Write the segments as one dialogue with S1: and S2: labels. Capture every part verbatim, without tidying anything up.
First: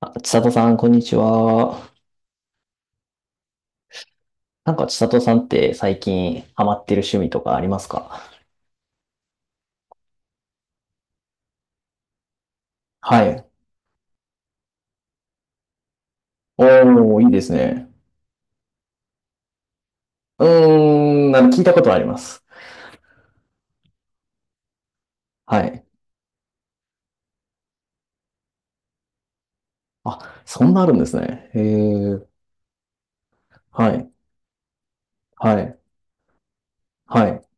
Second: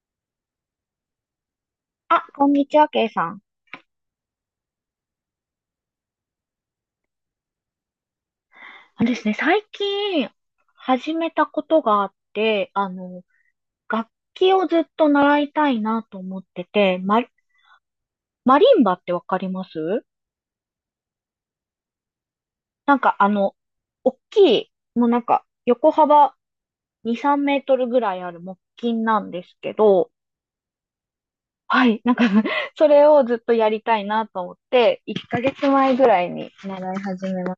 S1: あ、千里さん、こんにちは。
S2: あ、こんにちは、ケイさん。
S1: なんか千里さんって最近ハマってる趣味とかありますか？
S2: あのですね、最近始めたことがあって、あの、
S1: はい。
S2: 楽器をずっと習いたいなと思って
S1: お
S2: て、マ、
S1: ー、いいですね。
S2: マリンバってわかります？
S1: うーん、なんか聞いたことあります。
S2: なんかあの、大きい、もうなんか
S1: はい。
S2: 横幅に、さんメートルぐらいある木琴なんですけど、
S1: あ、そんなあるんですね。へ
S2: はい、なんか
S1: え。
S2: それをずっとやり
S1: は
S2: たい
S1: い。
S2: なと思って、1ヶ
S1: はい。
S2: 月前ぐらいに習い
S1: は
S2: 始
S1: い。
S2: めま。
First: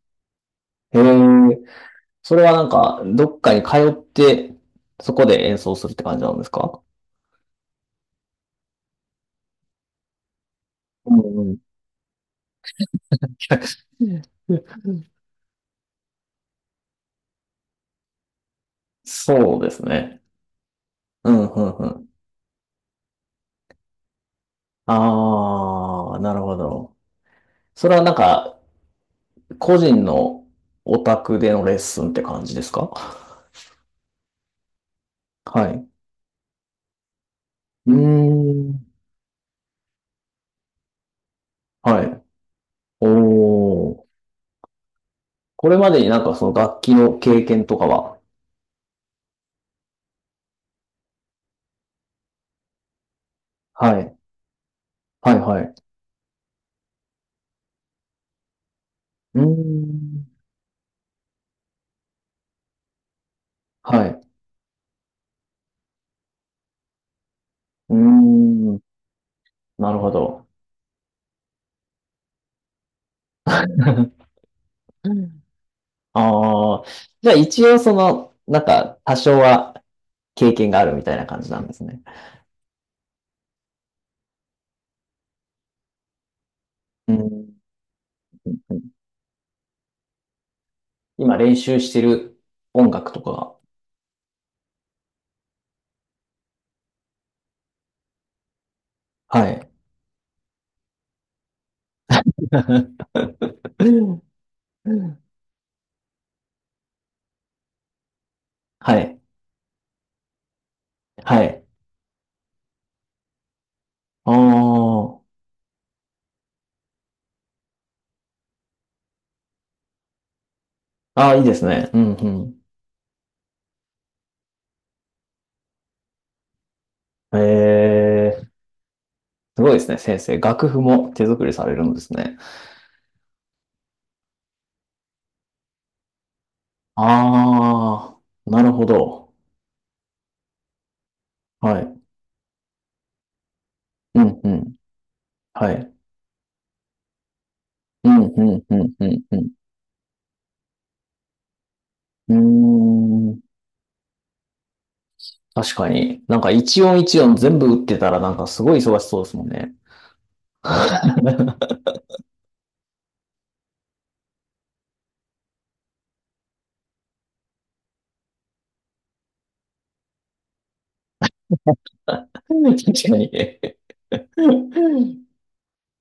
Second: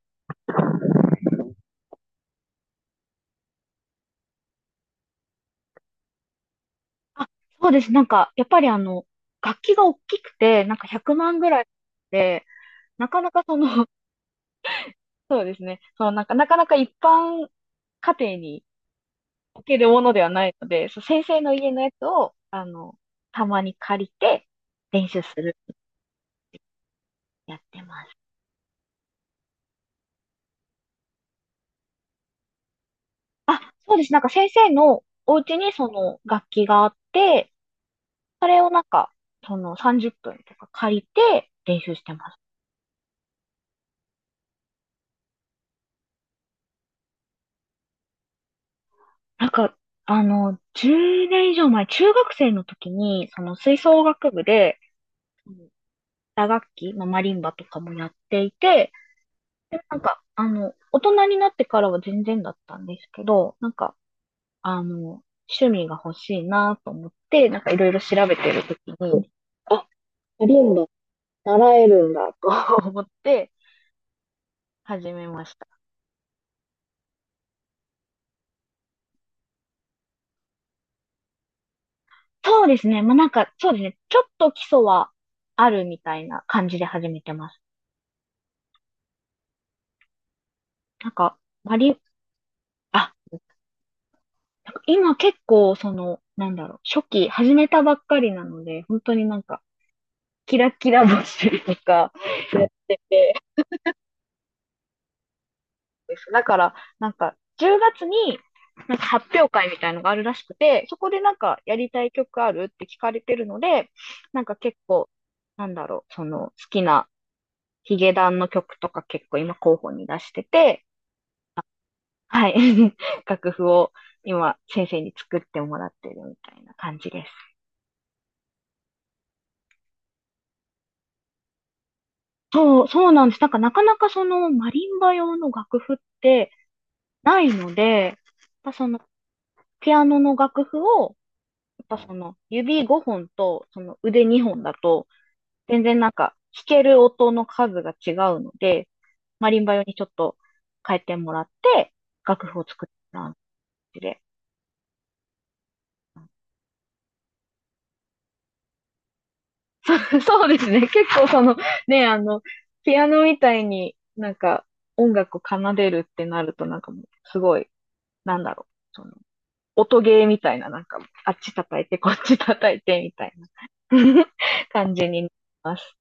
S1: へえ。それはなんか、どっかに通って、そこで演奏するって感じなんですか？
S2: あ、そうです。なんか、やっぱりあの、楽器が大きくて、なんか
S1: う
S2: ひゃくまんぐ
S1: ん
S2: らいで、なかなかその、
S1: うん。
S2: そうですね。そのなんか、なかなか一般家庭に
S1: そう
S2: 置
S1: で
S2: け
S1: す
S2: るもので
S1: ね。
S2: はないので、そう、先
S1: う
S2: 生
S1: ん、
S2: の
S1: う
S2: 家
S1: ん、
S2: の
S1: う
S2: やつ
S1: ん。
S2: を、あの、たまに借りて練習するっ
S1: あー、なるほど。
S2: てやって
S1: そ
S2: ま
S1: れはな
S2: す。
S1: んか、個人のお宅でのレッスンって感じですか？
S2: あ、そうです。なんか先生のお家
S1: は
S2: にそ
S1: い。
S2: の楽器があって、
S1: うー
S2: それをなん
S1: ん。
S2: か、そのさんじゅっぷんとか借りて練習し
S1: は
S2: て
S1: い。
S2: ます。
S1: おー。これまでになんかその楽器の経験とかは？
S2: なんか、あの、じゅうねん以上前、中学生の時に、その吹
S1: は
S2: 奏
S1: い。
S2: 楽部で、
S1: はい
S2: う
S1: は
S2: ん
S1: い。
S2: 打楽器、まあ、マリンバとかもやっていて、
S1: うー
S2: で、なんか、
S1: ん。
S2: あの、大人になってからは全然だったんですけど、なんか、
S1: はい。
S2: あの、趣味が欲しいなと思って、なんかいろい
S1: うー
S2: ろ調べてる時
S1: ん。
S2: に、
S1: なるほ
S2: マ
S1: ど。
S2: リンバ習えるんだと 思って始めました。
S1: あ あ。じゃあ一応その、なんか多少は経験があるみたいな感じなんですね。
S2: そうですね。まあ、なんか、そうですね。ちょっと基礎はあるみたいな感じで始
S1: う
S2: めてま
S1: ん。
S2: す。なん
S1: 今
S2: か、
S1: 練
S2: マ
S1: 習
S2: リ
S1: して
S2: ン、
S1: る音楽
S2: あ、
S1: とかが。
S2: なんか今結構、その、なんだろう、初期始めたばっかりなので、本当になん
S1: は
S2: か、
S1: い。
S2: キラキラ星とかやってて ですだから、なんか、じゅうがつに、なん
S1: は
S2: か
S1: い。
S2: 発表会みたいのがあるらしくて、そこでなん
S1: は
S2: か
S1: い。
S2: やりたい曲あるって聞かれてるので、
S1: あー
S2: なんか結構、
S1: あー。
S2: なんだろう、その好きなヒゲダンの曲とか結構今候補に出してて、
S1: あ、いいですね。うん、う
S2: はい、
S1: ん。
S2: 楽譜を今先生に作ってもらってるみたいな感じです。
S1: えー、すごいですね、先生。楽譜も手作りされるんですね。
S2: そう、そうなんです。なんかなかなかそのマリンバ用の楽譜ってないので、やっ
S1: ああ、なる
S2: ぱ
S1: ほ
S2: その
S1: ど。
S2: ピアノの楽譜を、
S1: は
S2: やっぱ
S1: い。
S2: その指ごほんとその
S1: う
S2: 腕
S1: ん、う
S2: にほんだ
S1: ん。
S2: と、
S1: は
S2: 全
S1: い。
S2: 然なんか弾ける音の数が
S1: う
S2: 違
S1: ん、
S2: う
S1: う
S2: の
S1: ん、う
S2: で、
S1: ん、う
S2: マ
S1: ん、
S2: リンバ用にちょっと変えてもらって、
S1: う
S2: 楽譜を作った
S1: ん。うー
S2: 感
S1: ん。
S2: じで。
S1: 確かに。なんか一音一音全部打ってたら、なんかすごい忙しそうですもんね。
S2: そうそうですね。結構その、
S1: 確
S2: ね、あの、ピアノみたいになんか音楽を奏でるってなるとなんかもうすごい、なんだろう。その音ゲーみたいな、なんか、あっち叩いて、こっち叩いて、み
S1: かに。
S2: たい
S1: え
S2: な 感じになります。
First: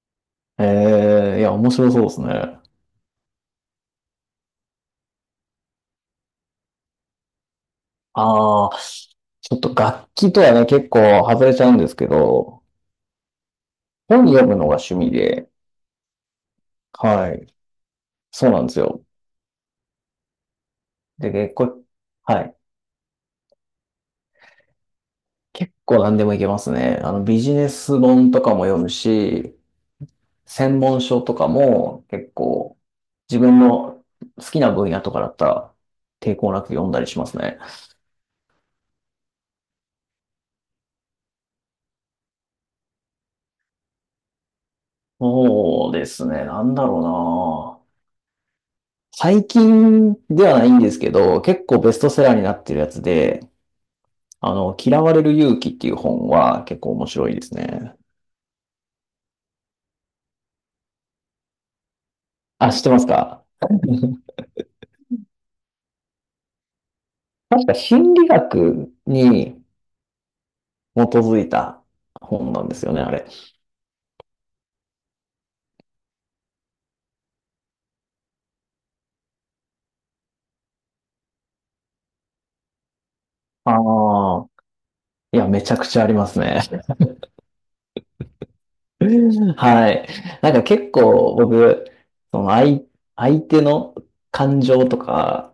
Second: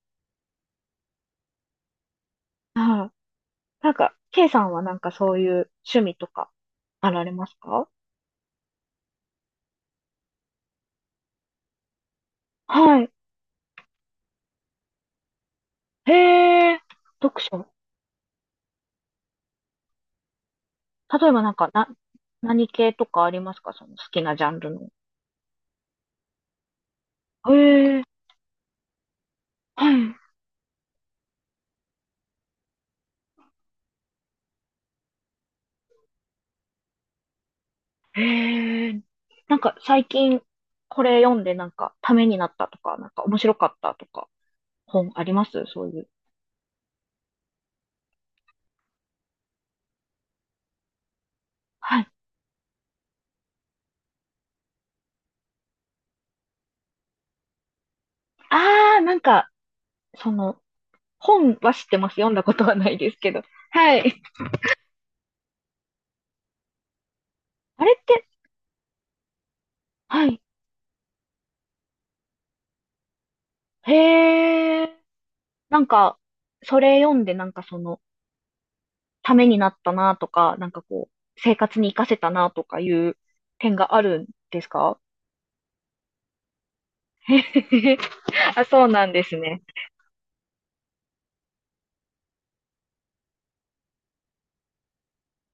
S1: ー、いや、面白そうですね。
S2: はい。なんか、K さんはなんかそういう趣味とか、あられますか？
S1: ああ、ちょっと楽器とはね、結構外れちゃうんですけど、
S2: はい。
S1: 本読むのが趣味で、
S2: へえ、
S1: は
S2: 読
S1: い。
S2: 書。
S1: そうなんですよ。
S2: 例
S1: で、
S2: えばな
S1: 結
S2: んか、
S1: 構、
S2: な、
S1: はい。
S2: 何系とかありますか？その好きなジャンルの。
S1: 結構何でもいけますね。あの、ビ
S2: へ
S1: ジネス
S2: え、
S1: 本とかも読むし、
S2: は
S1: 専門書とかも結構自分の好きな分野とかだったら抵抗なく読んだりしますね。
S2: い。へえ、なんか最近、これ読んでなんか、ためになったとか、なんか面白かったとか、本ありますそう
S1: そう
S2: い
S1: で
S2: う？
S1: すね。なんだろうな。最近ではないんですけど、結構ベス
S2: はい。
S1: トセラーになってるやつで、あの、嫌われる勇気っていう本は結構面白いですね。
S2: ああ、なんか、その、本は知ってます。読んだこと
S1: あ、
S2: は
S1: 知っ
S2: な
S1: て
S2: い
S1: ます
S2: ですけど。
S1: か？
S2: はい。
S1: 確か
S2: あれっ
S1: 心理
S2: て、
S1: 学に
S2: はい。
S1: 基づいた本なんですよね、あれ。
S2: へえ。なんか、それ読んで、なんかその、ためになったなとか、なんかこう、生活に活かせたなとかいう点があるん
S1: ああ、
S2: ですか？
S1: いや、めちゃくちゃありますね。
S2: あ、そうなんです ね。
S1: はい。なんか結構僕、その相、相手の感情とか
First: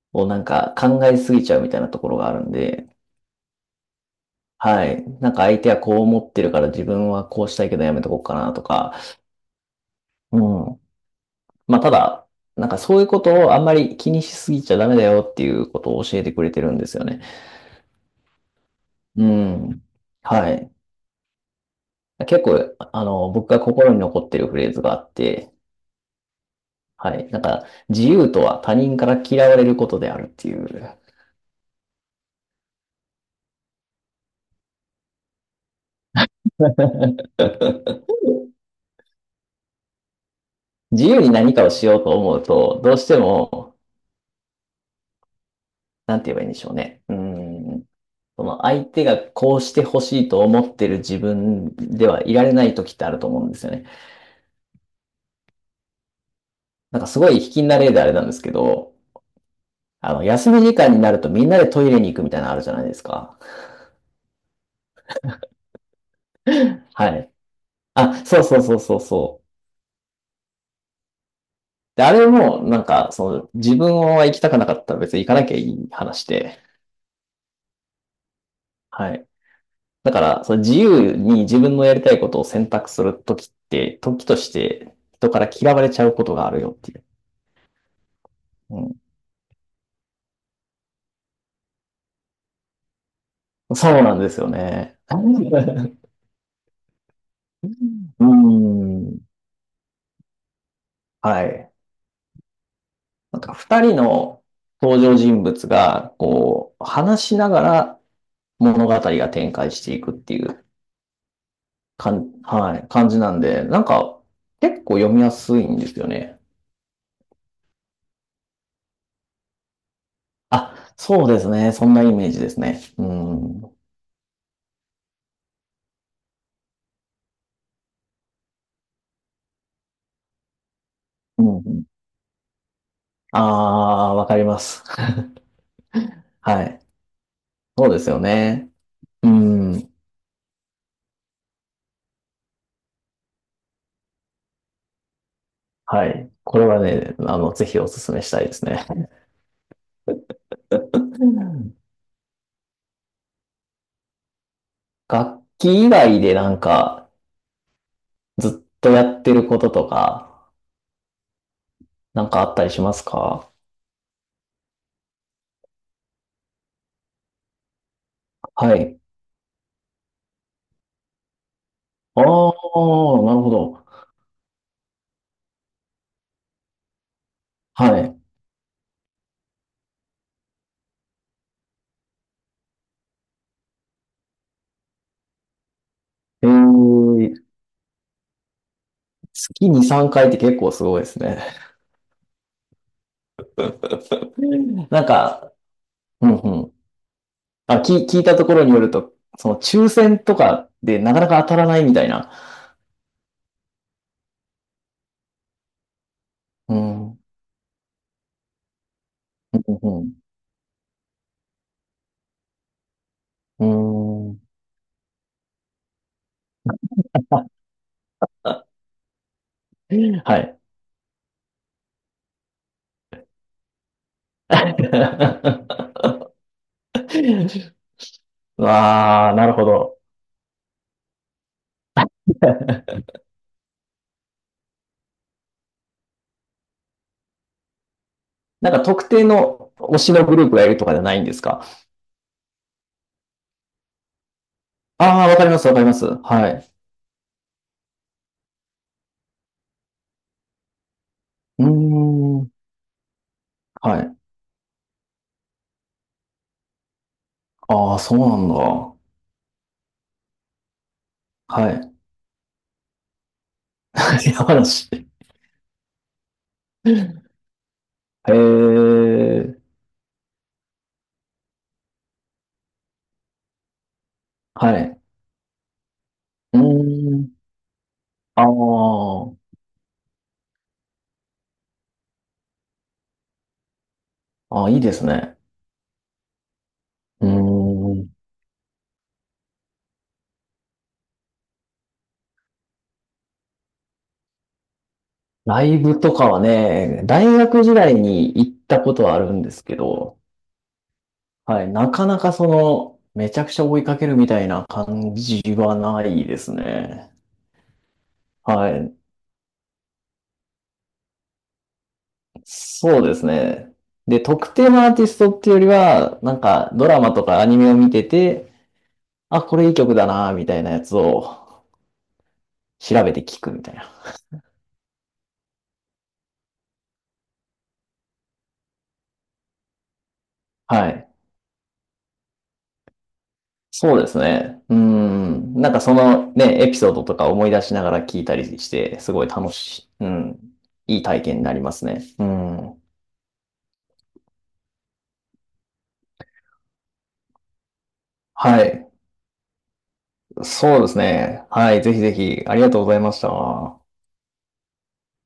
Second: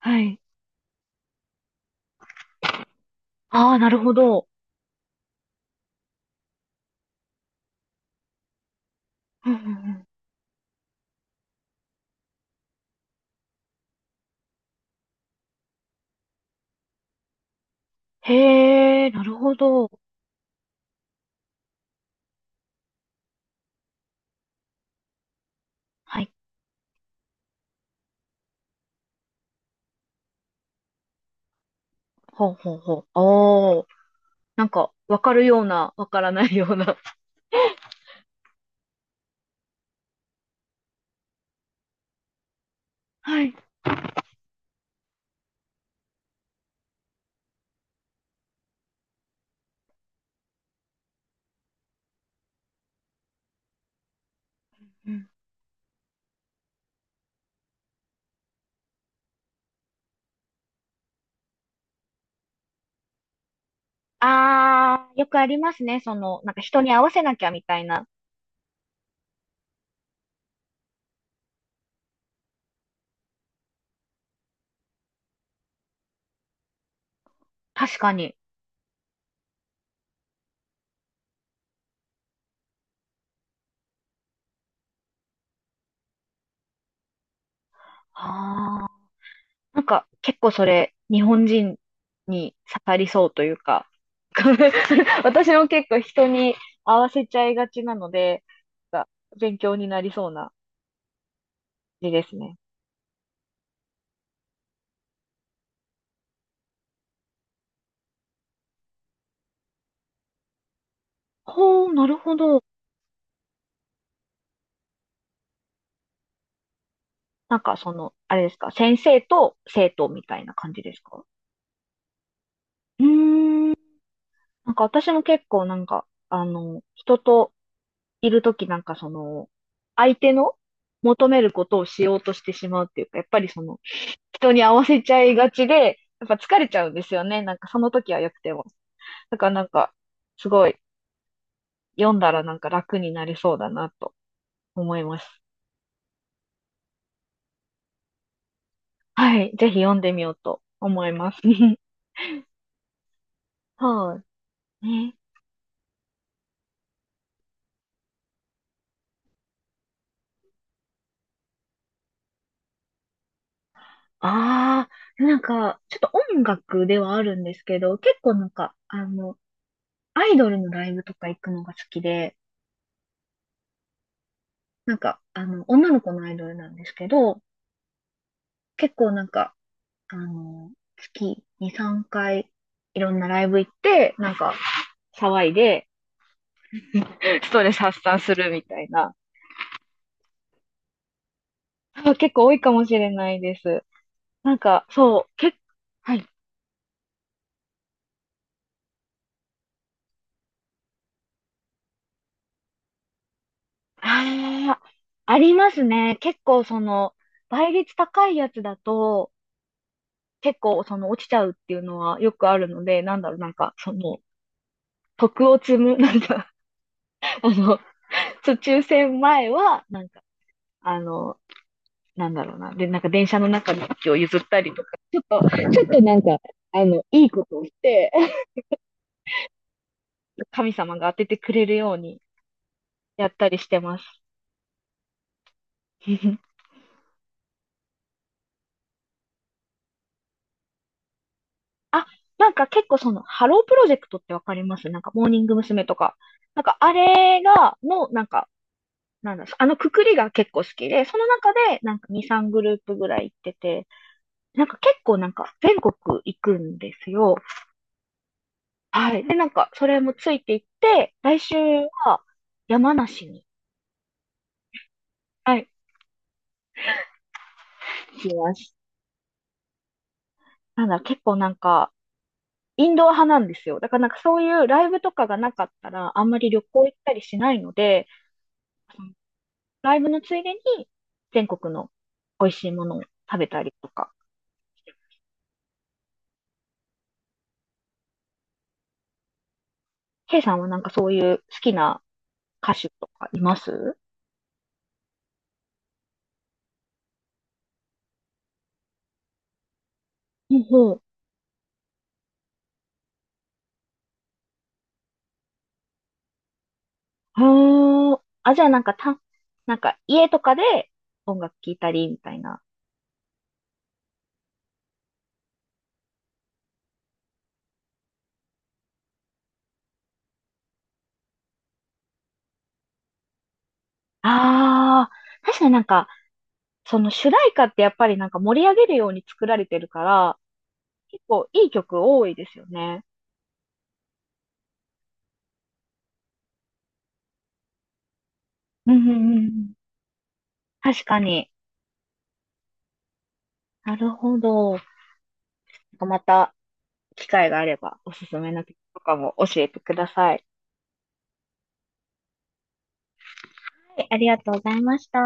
S2: は
S1: をな
S2: い。
S1: んか考えすぎちゃうみたいなところがあるんで、
S2: ああ、なるほど。
S1: はい。なんか相手はこう思ってるから自分はこうしたいけどやめとこうかなとか、
S2: うんうんうん。
S1: うん。まあただ、なんかそういうことをあんまり気にしすぎちゃダメだよっていうことを教えてくれてるんですよね。
S2: へえ、な
S1: う
S2: るほ
S1: ん。
S2: ど。
S1: はい。結構、あの、僕が心に残ってるフレーズがあって、
S2: はい。
S1: はい。なんか、自由とは他人から嫌われることであるっていう。
S2: ほうほうほう。おー。なんか、わかるような、わからないような。
S1: 自由に何かをしようと思うと、どうして
S2: はい。
S1: も、なんて言えばいいんでしょうね。うん。その相手がこうしてほしいと思ってる自分ではいられない時ってあると思うんですよね。
S2: うん。
S1: なんかすごい卑近な例であれなんですけど、あの、休み時間になるとみんなでトイレに行くみたいなのあるじゃないですか。
S2: あー、よくありますね。その、なんか人 に合
S1: は
S2: わせ
S1: い。
S2: なきゃみたいな。
S1: あ、そうそうそうそうそう。で、あれも、なんか、その、自分は行きたくなかったら別に行かなきゃいい話で、
S2: 確かに。
S1: はい。だから、その自由に自分のやりたいことを選択するときって、時として人から嫌われちゃうことがあるよっていう。
S2: あー。
S1: う
S2: なんか結構それ、日本人に刺さりそうという
S1: ん、
S2: か、
S1: そうなんですよね。う
S2: 私も結構人に合わせちゃいがちなの
S1: ー
S2: で、なんか
S1: ん。
S2: 勉強になりそうな
S1: はい。
S2: 字ですね。
S1: なんか、二人の登場人物が、こう、話しながら物語が展開していくっていう
S2: ほう、な
S1: か
S2: る
S1: ん、
S2: ほど。
S1: はい、感じなんで、なんか、結構読みやすいんですよね。
S2: なんかその、あれですか、先生と生徒みたいな感じ
S1: あ、
S2: ですか？
S1: そうですね。そんなイメージですね。
S2: う
S1: う
S2: ー
S1: ん。う
S2: ん。
S1: ん、
S2: なんか私も結構なんか、あの、人といるときなんかその、相手の求めることをしようとしてしまうっていうか、やっぱ
S1: あ
S2: りその、
S1: あ、わかり
S2: 人
S1: ま
S2: に合
S1: す。
S2: わせちゃい がちで、やっぱ疲
S1: は
S2: れち
S1: い。
S2: ゃうんですよね。なんかそ
S1: そ
S2: の
S1: うです
S2: 時は
S1: よ
S2: 良くても。
S1: ね。う
S2: だからなん
S1: ん。
S2: か、すごい、読んだらなんか楽になりそうだなと思います。
S1: はい。これはね、あの、ぜひお勧めしたいですね。
S2: はい。ぜひ読んでみようと
S1: う
S2: 思います。
S1: ん。
S2: はいね。
S1: 楽器以外でなんか、ずっとやってることとか、なんかあったりしますか？
S2: ああ、なんか、ちょっと音楽ではあるんですけど、結構なんか、
S1: はい。
S2: あの、アイドルのライブとか行くのが好き
S1: ああ、
S2: で、
S1: なるほど。
S2: なんか、あの、女の子のアイドルなんですけど、
S1: はい。
S2: 結構なんか、あの、月に、さんかい、いろんなライブ行って、なんか、騒いで、
S1: えー、
S2: ストレス発散するみたいな、
S1: 月に、さんかいって結構すごいですね。
S2: あ結構多いかもしれないです。なんか、
S1: なん
S2: そう、
S1: か、
S2: 結。はい。
S1: うんうん。あ、聞、聞いたところによると、その抽選とかでなかなか当たらないみたいな。
S2: ああ、ありますね。結構
S1: うー
S2: そ
S1: ん、う
S2: の、
S1: ん、
S2: 倍率高いやつだと、結構その落ちちゃうっていうのはよくあるので、なんだろう、なん
S1: う
S2: かその、
S1: ん、うーん。
S2: 徳を積む、なんか、あの、
S1: あ、
S2: 抽選前は、なんか
S1: はい。
S2: あの、なんだろうな。で、なんか電車の中の席を譲ったりとか、ちょっと、ちょっとなんか、あの、いいことをして、
S1: わあ、なるほど。
S2: 神様が当ててくれるように やったりしてます。
S1: なんか特定の推しのグループがいるとかじゃないんですか？
S2: あ、なんか結構その、ハロープロジェクトってわかります？なんか、
S1: あ
S2: モ
S1: あ、
S2: ー
S1: わ
S2: ニ
S1: か
S2: ン
S1: り
S2: グ
S1: ますわか
S2: 娘。
S1: りま
S2: と
S1: す。
S2: か。
S1: は
S2: なん
S1: い。
S2: か、あれが、の、なんか、なんだ、あのくくりが結構好きで、その中
S1: うー
S2: で、なんかに、さん
S1: ん、
S2: グループぐらい行ってて、
S1: はい。
S2: なんか結構なんか、全国行くんですよ。
S1: ああ、そうなんだ。
S2: はい。で、なんか、それもついていって、来週
S1: はい。
S2: は山梨に、
S1: 山梨。
S2: はい、行
S1: へ
S2: きます。
S1: え、
S2: なんだ、結構なんか、インドア派なんですよ。だからなんかそういう
S1: は
S2: ライ
S1: い。
S2: ブとかがなかったら、あんまり
S1: うー
S2: 旅行行ったり
S1: ん、
S2: しないので、その
S1: あ
S2: ライブのついでに全国の美味しいものを食べたりとか。
S1: あ、ああ、いいですね。うーん。
S2: ケイさんはなんかそういう好きな歌手とかいます？
S1: ライブとかはね、大学時代に行ったことはあるんですけど、
S2: ほうほう。
S1: はい、なかなかその、めちゃくちゃ追いかけるみたいな感じはないですね。
S2: あーあ、じゃあ
S1: は
S2: なん
S1: い。
S2: かた、なんか家とかで音楽聴いたりみたいな。
S1: そうですね。で、特定のアーティストっていうよりは、なんかドラマとかアニメを見てて、あ、これいい曲だな、みたいなやつを調べて聞くみたいな。
S2: ああ、確かになんか、その主題歌ってやっぱりなんか盛り上げるように作られてるから、
S1: はい。
S2: 結構いい曲多いですよね。
S1: そうですね。うん。なんかそのね、エピソードとか思い出しながら聞いたりし
S2: うんう
S1: て、
S2: ん
S1: すごい
S2: うんう
S1: 楽
S2: ん。
S1: しい、うん。いい
S2: 確か
S1: 体験に
S2: に。
S1: なりますね。うん。
S2: なるほど。また機会があればおすすめ
S1: は
S2: の曲
S1: い。
S2: とかも教えてください。
S1: そうですね。はい。ぜひぜひ、ありがとうございました。
S2: はい、ありがとうございました。